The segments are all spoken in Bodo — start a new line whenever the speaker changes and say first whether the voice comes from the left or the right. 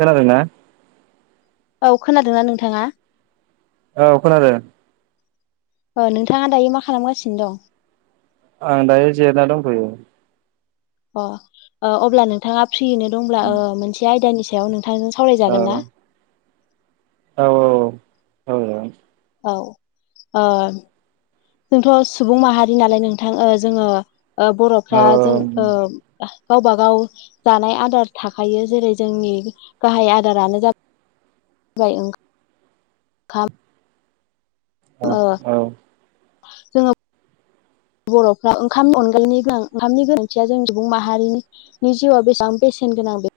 right: खोनादों ना?
left: औ खोनादोंना नोंथाङा?
right: औ खोनादों।
left: अ नोंथाङा दायो मा खालामगासिनो दं?
right: आं दायो जिरना दंथ'यो।
left: अ अ अब्ला नोंथाङा फ्रियैनो दंब्ला ओ मोनसे आयदानि सायाव नो थां सावरायजागोन ना?
right: औ औ औ औ औ
left: औ अ जोंथ' सुबुं माहारि नालाय नोंथां ओ जोङो ओ बर'फ्रा जों ओ गावबा गाव जानाय आदार थाखायो जेरै जोंनि गाहाय आदारानो जा जाबाय ओंखाम
right: अ औ
left: जोंङो बर'फ्रा ओंखाम अनगायनि गोनां ओंखामनि गोनांथिया जों सुबुं माहारिनि जिउआव बेसेबां बेसेन गोनां बे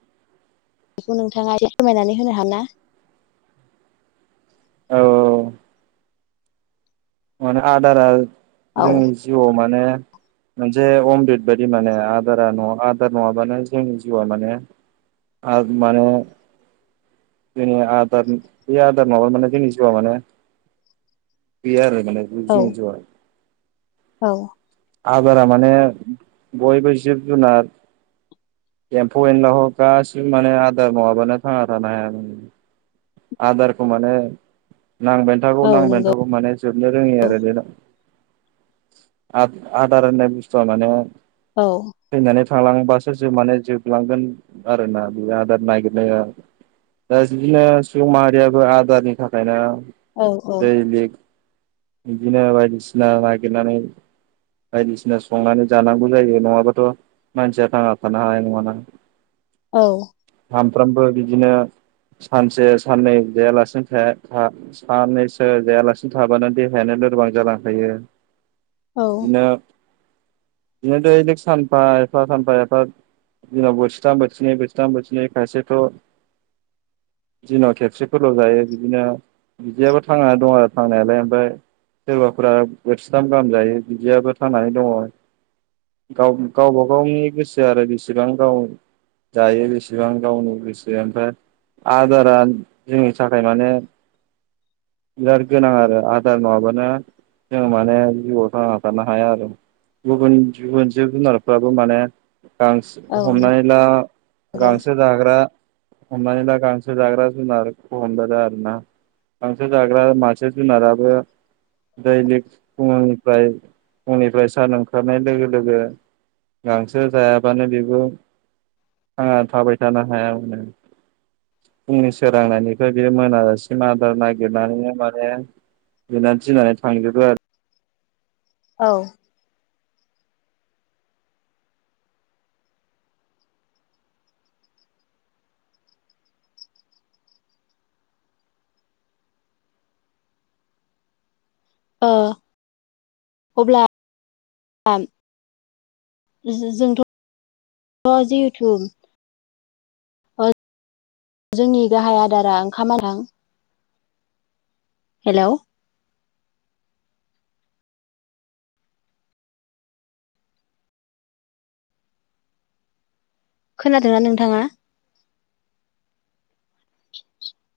left: बेखौ नोंथाङा एसे फोरमायनानै होनो हा ना?
right: औ माने आदारा
left: औ
right: जोंनि जिउआव माने
left: [inaudible]
right: मोनसे अमृत बायदि माने आदारा न आदार नङाबानो जोंनि जिउआ माने आरो माने जोंनि आदार बे आदार नङाबा माने जोंनि जिउआ माने बियार मान बुज
left: औ
right: ज [inaudible]
left: औ
right: आदारा माने बयबो जिब जुनार एम्फौ एनला ह गासिबो माने आदार नङाबानो थांना थानो हाया आदारखौ मोनो नांबायानो थागौ
left: औ
right: नांबायानो
left: नंगौ
right: थागौ माने जोबनो रोङै आरो बेल' आ आदार होननाय बुस्थुआ माने
left: औ
right: थैनानै थांलांबासो जो माने जोबलांगोन आरो ना बे आदार नागिरनाया दा जिबिया सुबुं माहारियाथ आदारनि थाखाय ना
left: औ
right: दै बेग बिदिनो बायदिसिना नागिरनानै बायदिसिना संनानै जानांगौ जायो नङाबाथ' मानसिया थांना थानो हानाय नङाना
left: औ
right: सामफ्रोमबो बिदिनो सानसे साननै जायालासिनो थाया था साननैसो जायालासिनो थाबानो देहायानो लोरबां जालांखायो
left: [inaudible]
right: बिदिनो बिदिनो दैलिक सानफा एफा सानफा एफा दिनाव बोथिथाम बोथिनै बोथिथाम बोथिनै खायसेथ दिनाव खेबसेफोरल' जायो बिदिनो बिदियाबो थांनानै दं आरो थांनायालाय दा सोरबाफोरा बोथिथाम गाहाम जायो बिदियाबो थांनानै दङ गाव गावबा गावनि गोसो आरो बेसेबां गाव जायो बेसेबां गावनो बेसे ओमफ्राय आदारा जोंनि थाखाय माने बिराद गोनां आरो आदार नङाबानो जों माने जिउआव थाङा बारनो हाया आर' गुबुन गुबुन जिब जुनारफ्राबो माने
left: औ
right: गांसो हमनानै ला
left: नंगौ
right: गांसो जाग्रा हमनानै ला गांसो जाग्रा जुनारखौ हमजागोन आरो ना गांसो जाग्रा मासे जुनाराबो दैलिग फुंनिफ्राय फुंनिफ्राय सान ओंखारनाय लोगो लोगो गांसो जायाबानो बेबो आ थाबायथानो हाया होनदो फुंनि सोरांनायनिफ्राय बे मोनाजासिम आदार नागिरनानैनो माने बेना दिनानो थांजोबो आ
left: औ अ अब्ला आम जों जोंथ जेहेटु अ जोंनि गाहाय आदारा ओंखामा [unintelligible] हेलौ खोनादोंना नोंथाङा? [inaudible]